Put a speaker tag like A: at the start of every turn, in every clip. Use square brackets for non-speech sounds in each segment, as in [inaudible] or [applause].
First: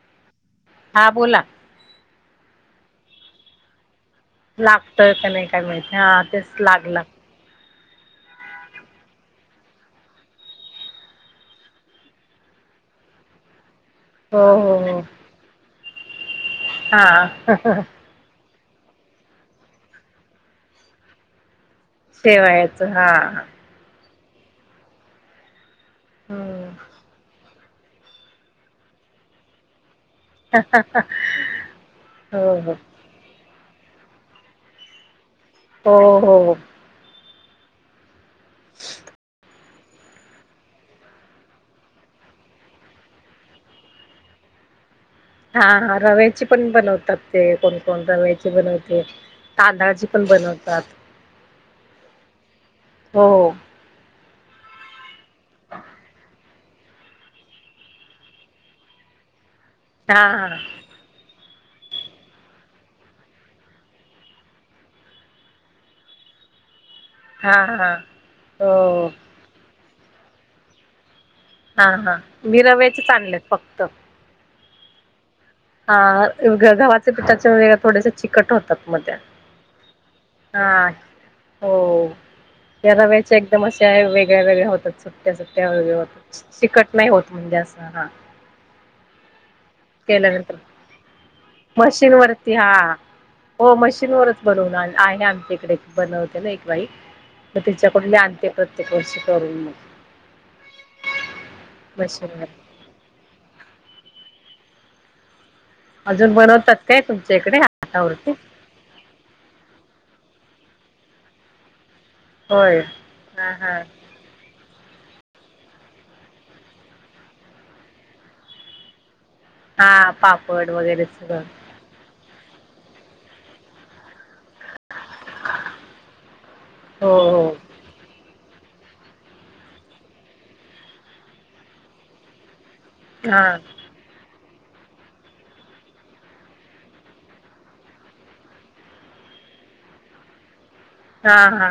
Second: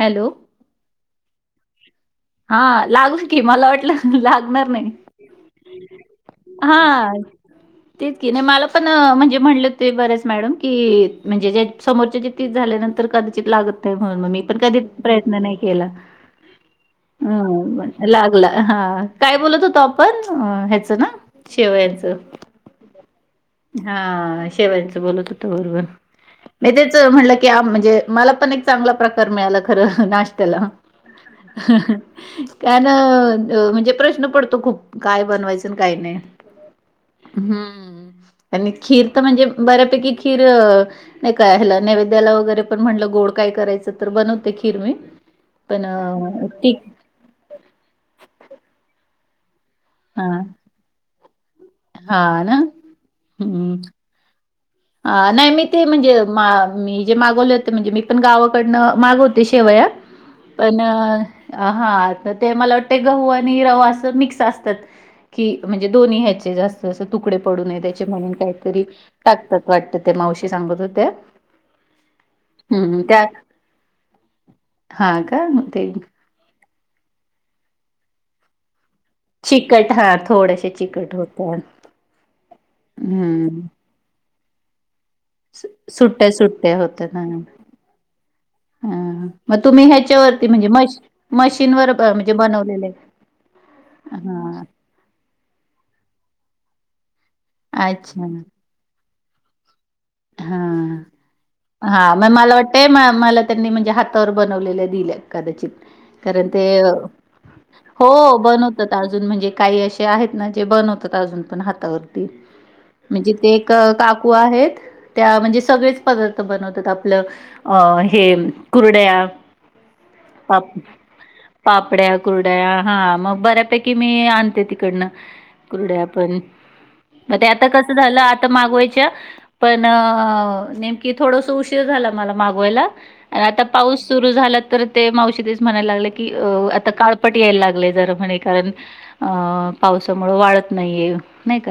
A: Hello,
B: हा बोला
A: हा लागू की मला वाटलं लागणार नाही
B: लागतोय का नाही काय माहिती हा तेच
A: हा
B: लागला
A: तेच की नाही मला पण म्हणजे म्हणलं ते बरेच मॅडम की म्हणजे ज समोरच्या जिती झाल्यानंतर तर कदाचित लागत नाही म्हणून मग मी
B: हो
A: पण
B: हो
A: कधी
B: हो
A: प्रयत्न नाही केला
B: हा
A: अम लागला हा काय बोलत होतो आपण ह्याच ना शेवयाचं
B: शेवायाच हा
A: हा शेवयाच बत हो
B: हम्म
A: बरोबरचट क्या म्हणजे मला पण एक चांगला प्रकार मिळाला खरं
B: ह ह ह
A: काय ना म्हणजे प्रश्न पडतो खूप काय बनवायच काही नाही
B: हो हो हो
A: हम् आणि खीर तर म्हणजे बऱ्यापैकी खीर नाही काय हलं नैवेद्याला वगैरे पण म्हणलं ग ड काय करायचं तर बनवते खीर मी
B: हा
A: पण
B: हा रव्याची
A: अ,
B: पण
A: ती
B: बनवतात ते कोण कोण रव्याची बनवते तांदळाची पण
A: हां,
B: बनवतात
A: हां ना.
B: हो
A: ह नाही मी ते म्हणजे मी जे मागवले होते म्हणजे मी पण गावाकडनं मागवत ति शेवया
B: हा
A: पण हा तर ते मला वाटतय गहू आणि रवा असं मिक्स असतात की म्हणजे दोन्ही ह्याचे जास्त ज तुकडे
B: हा
A: पडू
B: हा
A: नये
B: हा
A: त्याचे म्हणून काहीतरी
B: हो
A: टाकतात वाटतं ते मावशी सांगत हो त्या
B: हा हा मी रव्याचेच आणलेत फक्त
A: हा का ते
B: हा गव्हाचे पिठाचे वग थोडेसे चिकट होतात मत
A: चिकट हा थोडेसे
B: हा
A: चिकट होतात.
B: हो या रव्याचे एकदम
A: हम्म
B: असे आहे वेगळ्या वेगळ्या होतात व
A: सुट्ट्या सुट्ट्या
B: तिकट नाही
A: होतात हा
B: होत म्हणजे असं हा
A: हा मग तुम्ही ह्याच्यावरती
B: केल्यानंतर
A: म्हणजे म मशीनवर
B: मशीन
A: म्हणजे
B: वरती हा
A: बनवलेले
B: हो मशीन वरच
A: हा
B: बनवून आहे आमचे त बनवते ना एक बाई म तिच्याकडून ल
A: अच्छा
B: आणते प्रत्येक वर्षी करून मग
A: हा हा मग
B: मशीनवर
A: मला वाटतंय म मला त्यांनी म्हणजे हातावर ब वलेल दील्यात कदाचित
B: अजून
A: कारण ते
B: बनवतात काय तुमच्या इकडे
A: हो
B: हातावरती
A: बनवत्यात अजून म्हणजे काही आशे आहेत ना े बनवत अजून पण हातावरती
B: होय
A: म्हणजे
B: हा
A: ते एक
B: हा
A: काकू आहेत त्या म्हणजे सगळेच पदार्थ बनवतात आपलं अ हे कुरड्या
B: हा पापड वगैरे स
A: ड हा मग बऱ्यापैकी मी तिकड कड पण
B: हो
A: मग
B: हो
A: आता कस झालं आता मागवायच्या पण नेमकी थोडस उशीर झाला मला मागवायला
B: हा
A: आता पाऊस सुरू झाला ते मावशीच म्हणायला लाग की आता काळपट यायला लागले ज म्हणे कारण पावसामुळे वाळ
B: हा हा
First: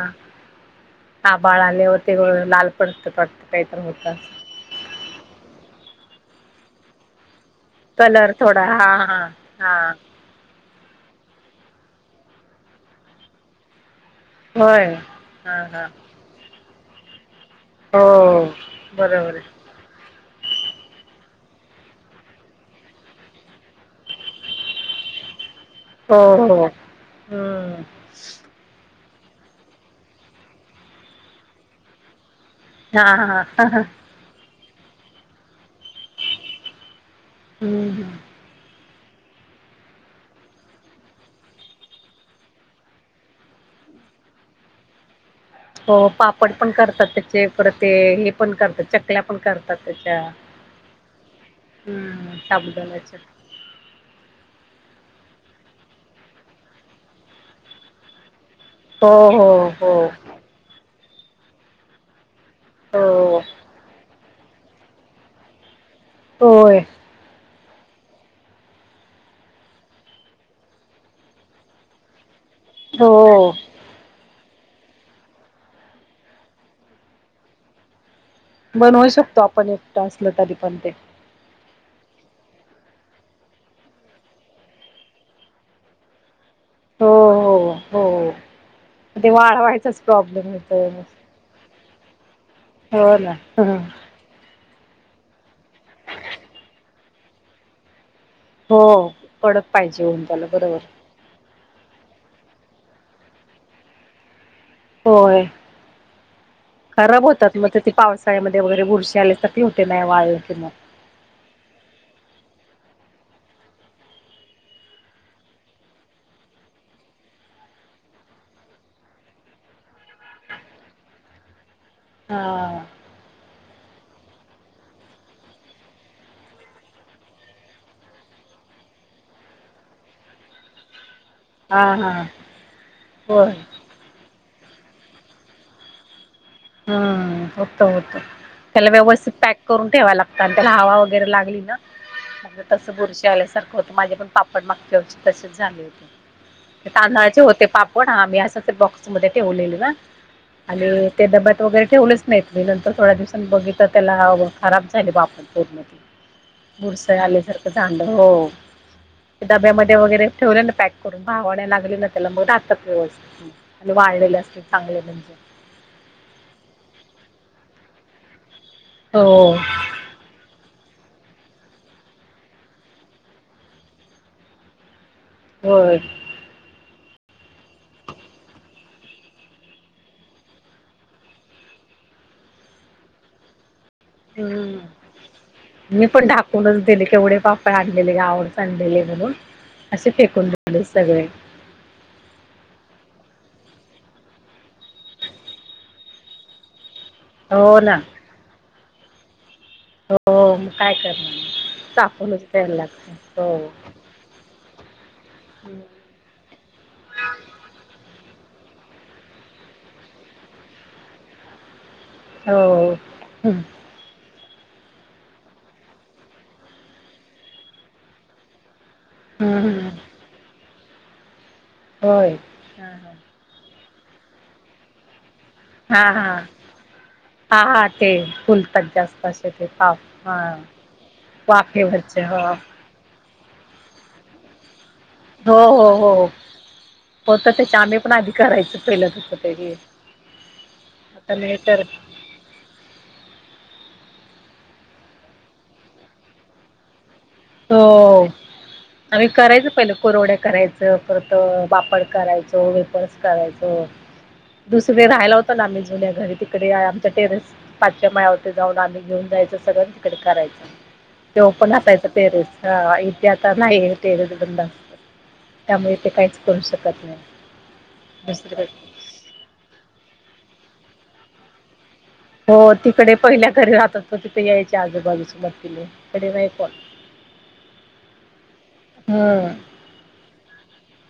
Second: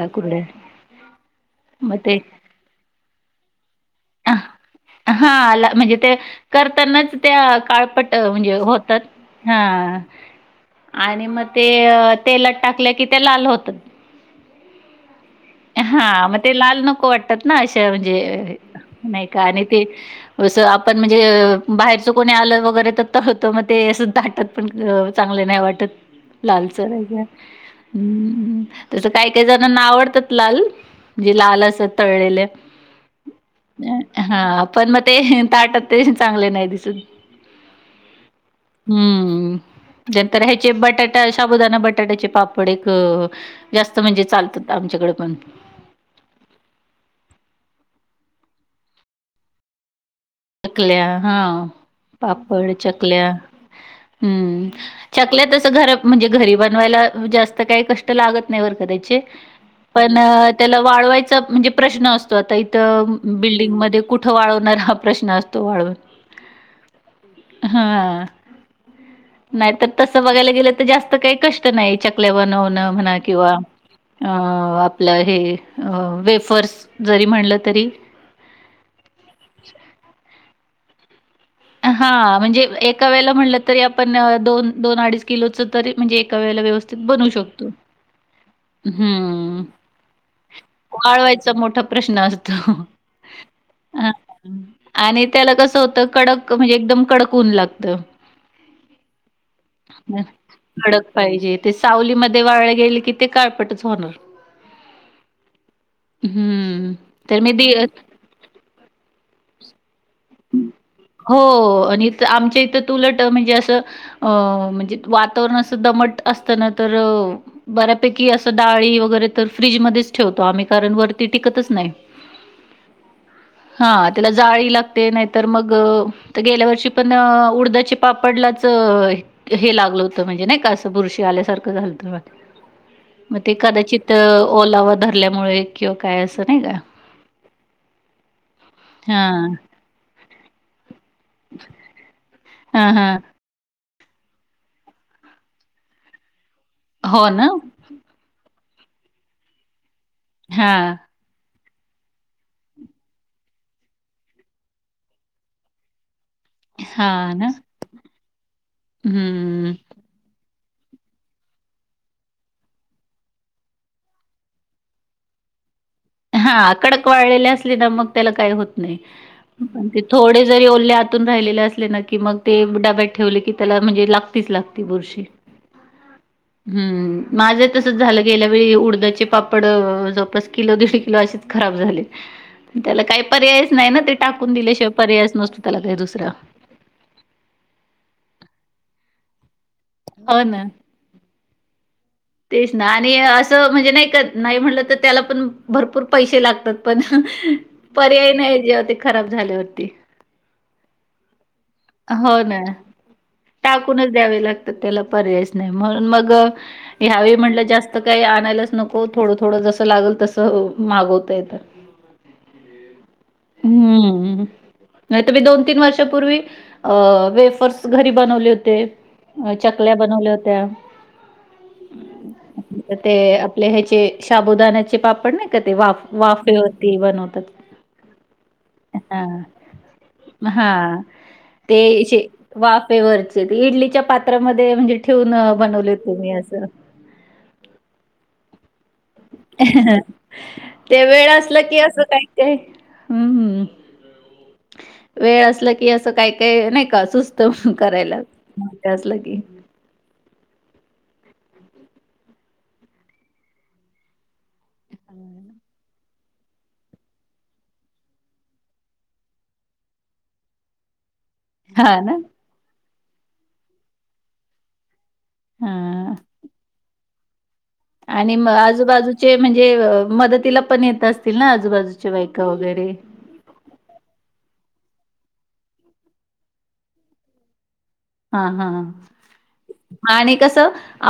B: ह बाळाले
A: मग
B: होते
A: ते
B: लालपट वाटत काही तर होत अस.
A: अ, हा आला म्हणजे ते करतानाच त्या काळपट
B: कलर
A: म्हणजे
B: थोडा हा
A: होतात
B: हा
A: हा. आणि मग ते तेलात टाकले कि ते लाल होत
B: होय हां हां
A: हा म ते लाल नक लाल नको वाटतात ना अशा
B: हो
A: म्हणजे नाही
B: बरोबर
A: का
B: आहे
A: आणि ते असं आपण म्हणजे बाहेरचं कोणी आलं वगैरे तर तळतो मग ते असं दाटत पण चांगलं नाही वाटत
B: हो हो
A: लालचरा हम् त्यास काही काही जणांना आवडतात लाल जे लाल असत तळलेले
B: हा हा ह ह
A: हा पण मग ते ताटत ते चांगले नाही दिसून.
B: हम्म हम्म
A: हम्म नंतर ह्याचे बटाटा शबुदाना बटाट्याचे पापड एक जास्त म्हणजे चालतात आमच्या कड पण
B: हो पापड पण करतात त्याचे पर ते हे पण करतात चकल्या पण करतात त्या
A: चकल्या हा
B: हम्म
A: पापड
B: साबुदाण्याच्या
A: चकल्या हम्म चकल्या तस घर म्हणजे घरी बनवायला जास्त काही कष्ट लागत नाही बर
B: हो
A: का
B: हो हो
A: पण त्याला वावाय म्हणजे प्रश्न अस स् आता इथं
B: हो
A: बिल्डिंग मध्ये कुठं वाळवणार हा प्रश्न असतो वाळवून
B: होय
A: हा नाहीतर तस बघायला गेलं तर जास्त काही कष्ट नाही च वनव न
B: हो
A: म्हणा किंवा अ आपलं हे वेफर्स जरी म्हणलं तरी
B: बनवू शकतो आपण एकटा असल तरी पण ते
A: हा म्हणजे एका वेळेला म्हणलं तरी आपण दोन दोन अडीच किलोच तरी म्हणजे वेळेला व्यवस्थित
B: हो
A: बनू शकतो
B: हो हो ते
A: हं.
B: वाळवायचा प्रॉब्लेम होत.
A: वाळवायचा मोठा प्रश्न अस
B: हो ना ह
A: आणि त्याला कसं होतं कडक म्हणजे एकदम कडक होऊन लागत
B: हो कडक पाहिजे होऊन त्याला बरोबर
A: कडक पाहिजे ते सावलीमध्ये देवावेला गेले कि ते काळपटच होणार
B: होय
A: हं.
B: खराब
A: तर मी
B: होतात मग
A: दि
B: त ते पावसाळ्यामध्ये वगैरे बुरशी आले स होते नाही वाळले की मग.
A: हो आणि आमच्या तुलट म्हणजे अस अ म्हणजे वातावरण अस दमट असत ना तर बऱ्यापैकी असं डाळी वगैरे तर फ्रीजमध्येच ठेवतो आम्ही कारण वरती टिकतच नाही
B: हा
A: हा त्याला जाळी लागते ते नाहीतर मग गेल्या वर्षी पण उडदाचे पापडलाच हे लाग म्हणजे नाही का बुर आल्यासार झाल
B: हा हा
A: मग
B: होय
A: ते कदाचित ओला व धरल्यामुळे किंवा काय अस
B: हम्म होतं होतं त्याला व्यवस्थित
A: हां.
B: पॅक करून ठेवा लागत आणि त्याला हवा वगैरे लागली ना तस
A: हां, हां.
B: बुरशी आल्यासारखं हो माझे पण पापड मागव तसेच झाले होते ते
A: हो
B: तांदळाचे
A: ना?
B: होते पापड हा मी अस बॉक्समध्ये ठेवलले ना
A: हा
B: आणि ते डब्यात वगैरे ठेवलेच नाहीत मी नंतर थोड्या दिवसांनी बघितल त्याला खराब झाले बाप [unintelligible] पूर्ण बुडसं
A: हां ना?
B: आल्यासारखं झालं हो
A: हं.
B: डब्यामध्ये वगैरे ठेवले ना पॅक करून भवाण्या लागल्या ना त्याला मग राहतात व्यवस्थित वाळलेल्या असतील चांगले म्हणजे
A: हा कडक वाळलेल्या असले ना मग त्याला काही होत नाही
B: हो
A: ते थोडे जरी ओले राहिलेले असले ना की मग ते डाब्यात ठेवले की त्याला म्हणजे लागतीच लागते बुरशी
B: हो
A: हम्म माझं तसच झालं गेल्या वेळी उडदाचे पापड जवळपास किलो दि लो खराब झाले त्याला काय पर्याय
B: ह
A: त्याला काही
B: मी पण
A: दुसरा.
B: ढाकूनच दिले केवढे पापड आणलेले गावाहूनच आणलेले ब असे
A: हो
B: फेकून
A: ना.
B: दिले सगळे
A: तेच ना आणि असं म्हणजे नाही का नाही म्हणलं तर त्याला पण भरपूर पैसे लागतात पण
B: हो ना
A: पर्याय नाही जेव्हा ते खराब झाले हो..
B: हो मग काय करणार
A: हो
B: चाकूनच
A: ना
B: द्यायला लागत हो
A: टाकूनच द्यावे लागतात त्याला पर्यायच नाही म्हणून मग घ्यावे म्हटलं जास्त काही आणायलाच नको थोडं थोडं जसं लागल तसं मागवत येत
B: हो
A: नाही तर मी दोन तीन वर्षापूर्वी अ वेफर्स घरी बनवले होते अ
B: हम्म हम्म
A: चकल्या बनवल्या होत्या
B: होय हा
A: ते आपले ह्याचे शाबुदाण्याचे पापड नाही वाफ
B: हा हा
A: वाफे
B: हा
A: वरती बनवतात
B: हा हा ते फुलतात जास्त
A: हां
B: असे ते पाप
A: हा तेे
B: वाफेवरचे
A: याचे
B: हा
A: वाफेवर इडलीच्या पात्रामध्ये म्हणजे ठेवून
B: हो हो
A: बनवले तु
B: हो
A: मी असं
B: होत त्याच्या आम्ही पण आधी करायचो
A: ते वेळ
B: आता नाही
A: असलं की
B: तर
A: असं काही काय हम्म वेळ असल की अस काही काही नाही का सुस्त करायला
B: हो
A: ते असलं
B: आम्ही
A: की
B: करायचो पहिले कूरड्या करायचं परत पापड करायचो वेपर्स करायचो दुसरे राहियला होत ना आम्ही जुन्या घरी तिकडे आमच्या टेरेस पाचव्या माळ्यावरती जाऊन आम्ही घेऊन जा सगळं तिकडे करायच ते पण
A: हा
B: असयचं
A: ना
B: हा इथे आता ना टेरेस बंद असत त्यामुळे ते
A: हा
B: काहीच करू शकत नाही
A: आणि म
B: दुसरीकडे
A: आजूबाजूचे म्हणजे मदतीला पण येत असतील ना आजूबाजू
B: हो तिकडे पहिल्या घरी राहत तिथ यायचं चार आजूबाजूचे [unintelligible] म कडे नाही फन [unintelligible]
A: हा हा आणि कस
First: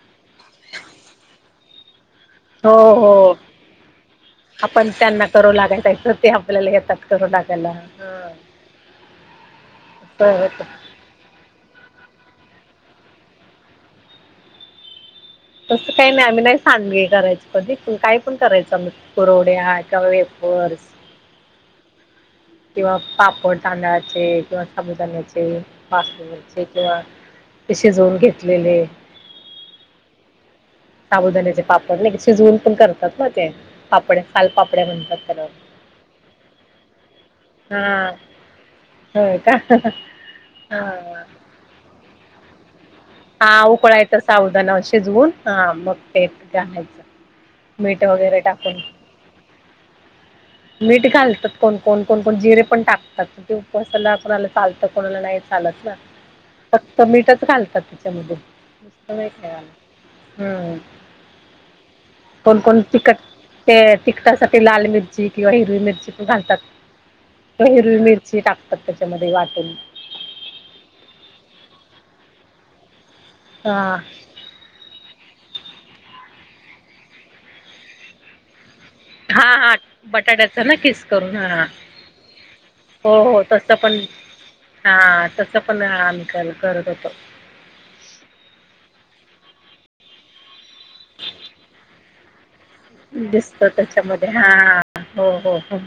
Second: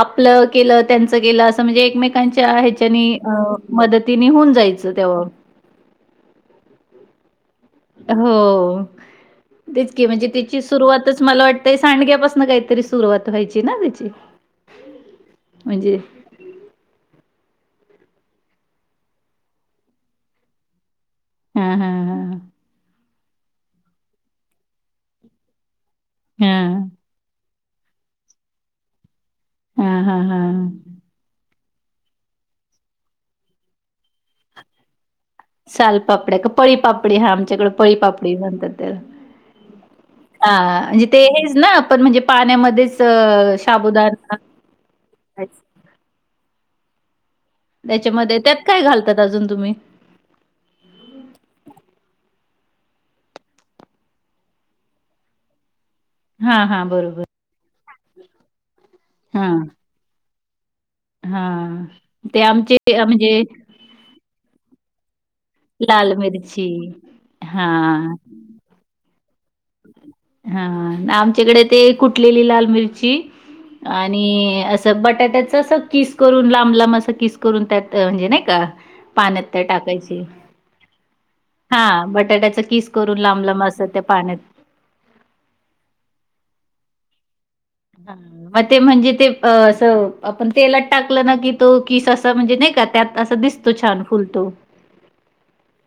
A: आपलं केलं त्यांच केलं अस म्हमजे एकमे ह्यांच्या
B: हो
A: याच्यानी
B: हो
A: मदतीने होऊन
B: आपण
A: जायचं तेव्हा
B: त्यांना करू लागायचं ते आपल्याला येतात करू लागायला हा
A: हो तेचकी म्हणजे
B: असं
A: त्याची
B: होतं
A: सुरुवातच मला वाटतंय सांडग्यापासनं काहीतरी सुरुवात व्हायची ना त्याची
B: तसं
A: म्हणजे
B: काही नाही आम्ही नाही सांडगे करायचो काय पण करायचो आम्ही पुरवड्या किंवा वेफर्स
A: हम हम हमम
B: किंवा पापड तांदळाचे किंवा साबुदाण्याचे वाफे
A: हा
B: वरचे किंवा शिजवून घेतलेले
A: हम् हम्म हम्म
B: साबुदाान्याचे पापड नाही शिजवून पण करतात ना ते पापड्या फालपापड्या म्हणतात त्याला
A: सालपापड्या का पळीपापडी हा आमच्याकडे
B: हा
A: पळीपापडी म्हणतात त्याला
B: होय का
A: हा म्हणजे ते हेच ना पण म्हणजे पाण्यामध्येच अ
B: हा
A: साबुदाणा
B: उकळायचं सावदाना शिजवून,
A: टाकायचं.
B: हा मग ते घालायचं मीठ
A: त्याच्यामध्ये
B: वगैरे
A: त्यात
B: टाकून
A: काय घालतात अजून तुम्ही?
B: मीठ घालतात कोणकोण, कोणकोण जिरे पण टाकतात, [unintelligible] कोणाला चालतं कोणाला नाही. [unintelligible]
A: हा
B: [inaudible]
A: हा
B: फक्त
A: बरोबर
B: मीठच घालतात त्याच्यामध्ये नुसत, नाहीे
A: हा
B: हम्म.
A: हा. ते
B: कोण
A: आमचे
B: कोण तखट,
A: म्हणजे
B: ते तिकटासाठी लाल मि किंवा हिरवी मिरची पण घालतात, हिरवी
A: हा
B: मिरची टाकतात त्याच्यामध्ये वाटून
A: हा, आमच्याकडे ते कुटलेली लाल मिरची
B: हा
A: आणि असं बटाट्या त्या अस किस करून लांब लांब असं किस करून त्यात म्हणजे नाही का पाण्यात
B: हा
A: त्या
B: हा
A: टाकायची,
B: बटाट्याचा ना किस करून
A: हा बटाट्याचा किस करून
B: हो हो
A: लांब लांब
B: तसं
A: अस
B: पण
A: त्या पाण्यात
B: हा तस पण आम्ही करत होतो.
A: हां, मग ते म्हणजे ते अ, असं आपण तेलात टाकलं ना, की तो किस असा म्हणजे नाही का, त्यात अस
B: दिसत
A: दिसतो छान
B: त्याच्यामध्ये
A: फुलतो.
B: हा हो हो हो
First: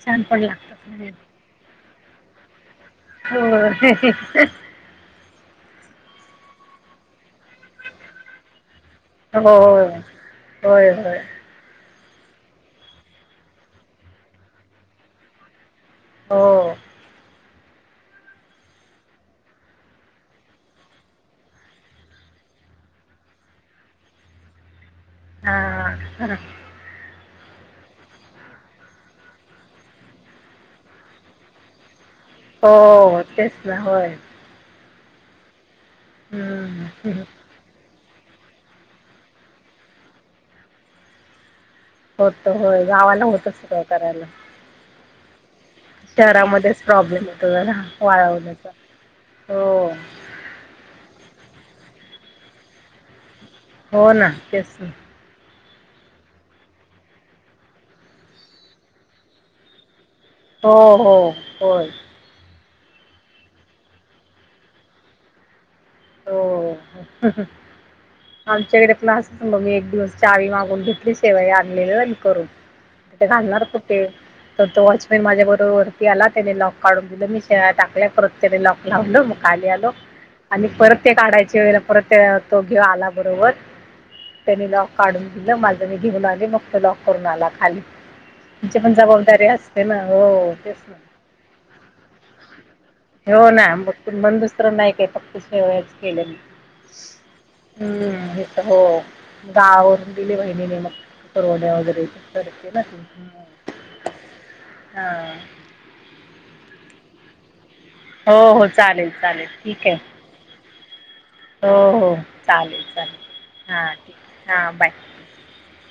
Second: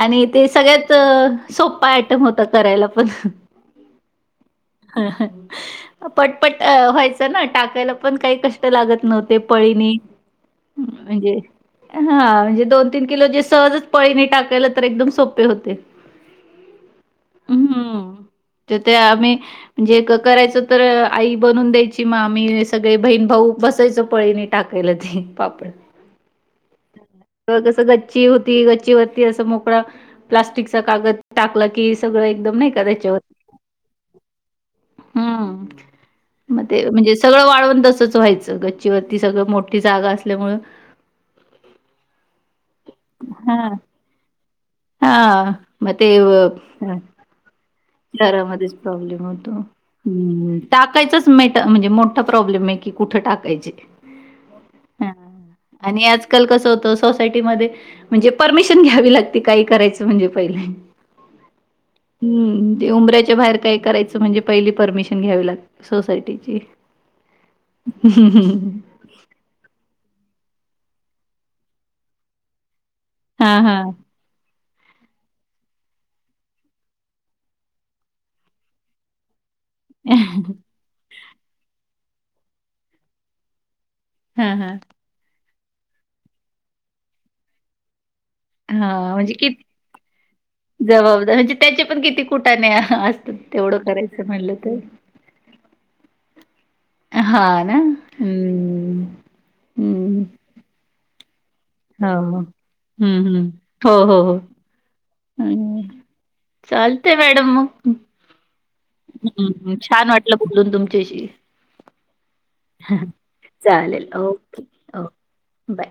B: छान पण
A: ते सगळ्यात
B: लागतं
A: सोपा आयटम होता करायला पण,
B: होय
A: पटपट व्हायच ना टाकायला पण काही कष्ट लागत नव्हते
B: होय
A: पळीने
B: होय होय
A: म्हणजे हा म्हणजे, दोन तीन किलो जे सहजच पळीने टाकायलं तर एकदम सोपे होते.
B: हो.
A: ह, हम्म! तर ते आम्ही म्हणजे एक करायच तर, आई बनून द्यायची मामी सगळे बहीण भाऊ बसायचं पळीने टाक [unintelligible] पापड.
B: हां
A: कसं गच्ची होती, गच्ची वरती असं मोकळां प्लास्टिकचा कागद टाकला की सगळं एकदम नाही का त्याच्यावर
B: हो तेच ना होय
A: हम्म! मग ते म्हणजे सगळं वाढवून तसच व्हायचं, गच्चीवरती सगळं मोठी जागा असल्यामुळ
B: होत होय, गावाला होत सगळ करायला.
A: हा, म ते
B: शहरामध्येच प्रॉब्लेम होतो जरा वाळवण्याचा
A: शहरामध्येच प्रॉब्लेम
B: हो
A: होतो् टाकायच म्हणजे मोठा प्रॉब्म हाय की कुठ टाक
B: हो ना, [unintelligible]
A: आणि आजकाल कसं होतं, सोसायटीमध्ये म्हणजे परमिशन घ्यावी लागती काही करायचं म्हणजे पहि
B: हो हो होय
A: ते उंबऱ्याच्या बाहेर काय करायचं म्हणजे, पहिली परमिशन घ्यावी लाग सोसायटीची
B: हो आमच्याकडे पण असच मग मी एक दिवस चावी मागून घेत आपली सेवा आणलेली म करून, ते
A: हां
B: घालणार
A: हां.
B: कुठे? तर तो वॉचमॅन माझ्या बरोबर वरती आला त्याने लॉक काढून दिलं मी टाकल्या करत त्याने लॉक लावलं मग खाली आलो, आणि परत ते काढायचे वेळे परत ते तो घेऊ आला बरोबर.
A: हां
B: त्यानी
A: हां.
B: लॉक काढून दिलं, माझ मी घेऊन आले, मग त लॉक करून आला खाली. आमची पण
A: हां म्हणजे
B: जबाबदारी
A: किती
B: असते ना हो, तेच ना
A: जबाबदार म्हणजे त्याचे पण किती कुटाणे असतात
B: हो, ना
A: तेवढं
B: मग
A: करायचं
B: मण
A: म्हणलं
B: दुसरं
A: तर.
B: नाही काय केलं फक्त शेवयाचा केल्या मी.
A: हां ना.
B: हम्म! हे तर हो
A: हम्म.
B: गावावरून
A: हम्म.
B: दिली बहिणीने मग परवड्या वगैरे
A: हो.
B: करते ना.
A: हं, हं. हो, हो,
B: हा.
A: चालतय मॅडम म
B: हो हो चालेल चालेल
A: हम्,
B: ठीक आहे
A: छान वाटलं बोलून तुमच्याशी
B: हो हो, चालेल, चालेल. हां
A: चालेल,
B: ठीक
A: ओके
B: हां बाय
A: बाय.